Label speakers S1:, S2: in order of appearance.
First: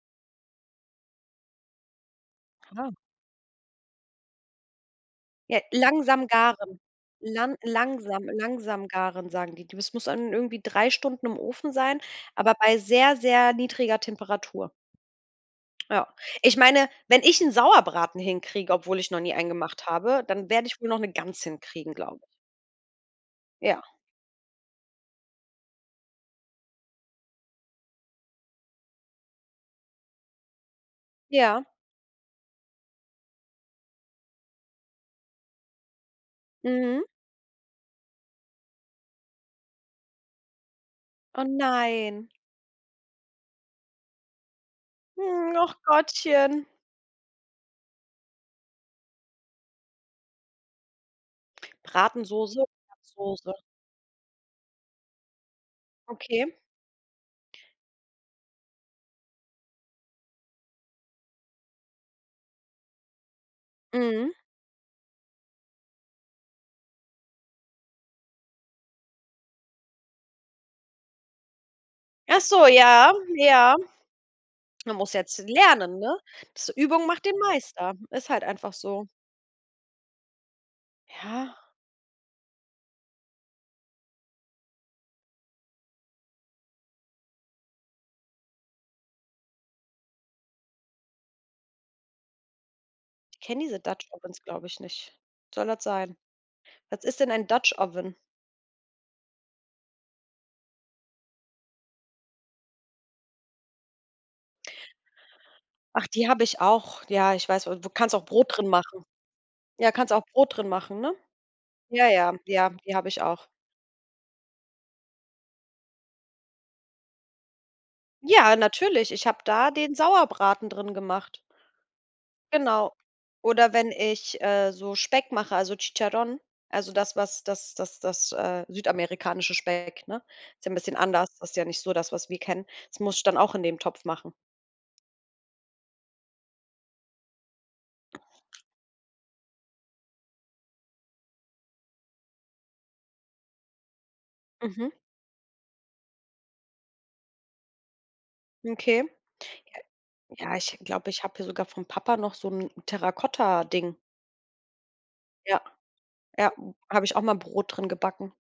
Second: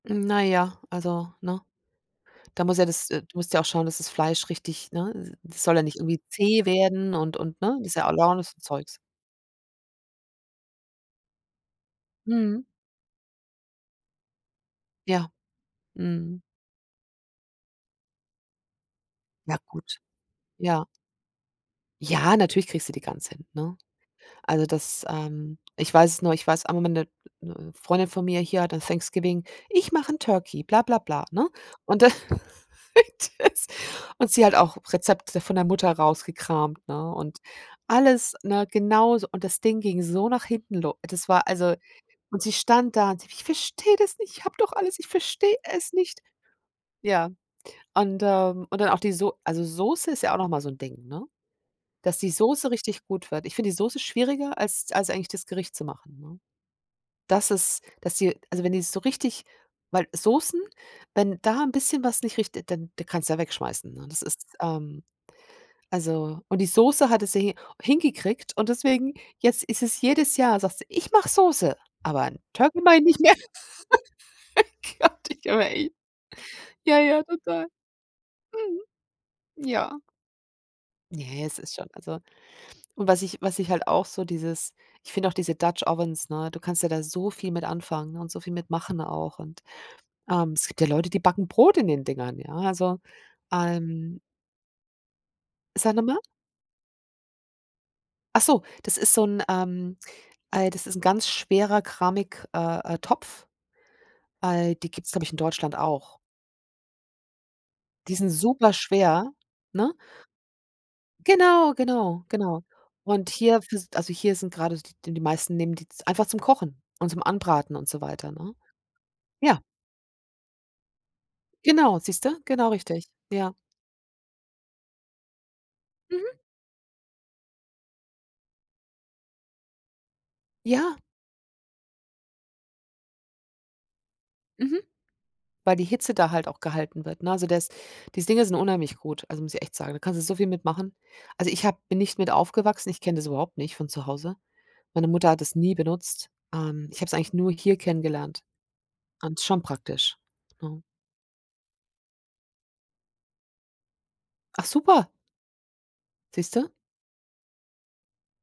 S1: Na ja, also, ne? Da muss ja
S2: Ha.
S1: das äh, du musst ja auch schauen, dass das Fleisch richtig ne, d
S2: Ja,
S1: das soll ja nicht irgendwie
S2: langsam
S1: zäh
S2: garen.
S1: werden und
S2: Lan
S1: und, ne, ist ja
S2: langsam
S1: [unintelligible]
S2: „langsam
S1: Zeugs.
S2: garen,“ sagen die. Die das muss dann irgendwie 3 Stunden im Ofen sein, aber
S1: Mhm.
S2: bei sehr, sehr niedriger Temperatur.
S1: Ja.
S2: Ja.
S1: Mhm.
S2: Ich meine, wenn ich 'n Sauerbraten hinkriege, obwohl ich noch nie einen
S1: Ja,
S2: gemacht
S1: gut.
S2: habe, dann werde ich
S1: Ja.
S2: wohl noch 'ne Gans hinkriegen, glaube ich.
S1: Ja. Natürlich kriegst du die Gans hin, ne?
S2: Ja.
S1: Also, das, ähm ich weiß es nur ich weiß, auch am Ende 'ne Freundin von mir hier hatte Thanksgiving: „Ich mache 'n Turkey,“ bla bla bla, ne?
S2: Ja.
S1: Und da das und sie hat auch Rezepte von der Mutter rausgekramt,
S2: Mhm.
S1: ne? Und alles, ne, genauso und das Ding ging so nach hinten lo das
S2: Oh
S1: war also
S2: nein.
S1: und sie stand da und sie: „Ich verstehe das nicht. Ich habe doch alles Ich
S2: Hm,
S1: verstehe
S2: och
S1: es nicht.“
S2: Gottchen.
S1: Ja. Und, ähm, und dann auch die So also, Soße ist ja auch noch mal so 'n Ding, ne, dass die
S2: Bratensoße,
S1: Soße
S2: [unintelligible]
S1: richtig gut wird.
S2: Soße.
S1: Ich finde die Soße schwieriger, als als eigentlich das Gericht zu machen, ne?
S2: Okay.
S1: Dass es dass sie also, wenn die so richtig weil Soßen, wenn da 'n bisschen was nicht richt dann da kannst du die ja wegschmeißen, ne? Das
S2: Mhm.
S1: ist ähm, also, und die Soße hatte sie hi hingekriegt und deswegen jetzt ist es jedes Jahr, sagt sie: „Ich mache Soße, aber 'n
S2: Ach so,
S1: Turkey mache ich
S2: ja,
S1: nicht mehr.“
S2: ja. Man muss
S1: Gott,
S2: jetzt
S1: ich habe echt
S2: lernen, ne? Das
S1: Ja,
S2: Übung
S1: ja,
S2: macht den
S1: total.
S2: Meister. Ist halt einfach so.
S1: Mhm. Ja. Ne,
S2: Ja.
S1: es ist schon, also Und was ich was ich halt auch so dieses Ich finde auch diese Dutch Ovens, ne, du kannst ja da so viel mit anfangen, und so viel mit machen auch. Und, ähm, es gibt ja Leute, die backen Brot in den Dingern, ja? Also,
S2: Ich kenne diese Dutch
S1: ähm
S2: Ovens, glaube ich, nicht. Was soll das
S1: Sag noch
S2: sein?
S1: mal.
S2: Was ist denn ein Dutch Oven?
S1: Ach so! Das ist so 'n ähm, äh, das ist ganz schwerer Keramik äh, äh, Topf. Al die gibt's, glaube ich, in Deutschland
S2: Ach,
S1: auch.
S2: die habe ich auch. Ja, ich weiß wa Du kannst
S1: Die
S2: auch
S1: sind
S2: Brot drin
S1: super
S2: machen.
S1: schwer, ne?
S2: Ja, kannst auch Brot drin machen, ne?
S1: Genau,
S2: Ja,
S1: genau,
S2: ja.
S1: genau.
S2: Ja, die habe ich
S1: Und
S2: auch.
S1: hier fürs Also, hier sind grade d d die meisten nehmen die z einfach zum Kochen und zum Anbraten und so weiter, ne?
S2: Ja, natürlich. Ich habe
S1: Ja.
S2: da den Sauerbraten drin gemacht.
S1: Genau, siehst du. Genau
S2: Genau.
S1: richtig, ja.
S2: Oder wenn ich, äh, so Speck mache, also,
S1: Mhm.
S2: Chicharrón, also, das, was das das das äh, südamerikanische Speck, ne? Ist ja 'n bisschen
S1: Ja.
S2: anders. Das ist ja nicht so das, was wir kennen. Das muss ich dann auch in dem Topf machen.
S1: Mhm. Weil die Hitze da halt auch gehalten wird, ne? Also, der ist diese Dinger sind unheimlich gut. Also, muss ich echt sagen. Da kannst du so viel mit machen. Also, ich habe bin nicht mit aufgewachsen. Ich kenne das überhaupt nicht von zu Hause.
S2: Mhm.
S1: Meine Mutter hat das nie benutzt. Ähm, ich habe es eigentlich nur hier kennengelernt.
S2: Okay.
S1: Und es ist schon
S2: Ja.
S1: praktisch,
S2: Ja, ich
S1: ne?
S2: glaube, ich habe hier sogar vom Papa noch so 'n Terrakotta-Ding.
S1: Ach super!
S2: Ja, ja,
S1: Siehst du?
S2: habe ich auch mal Brot drin gebacken.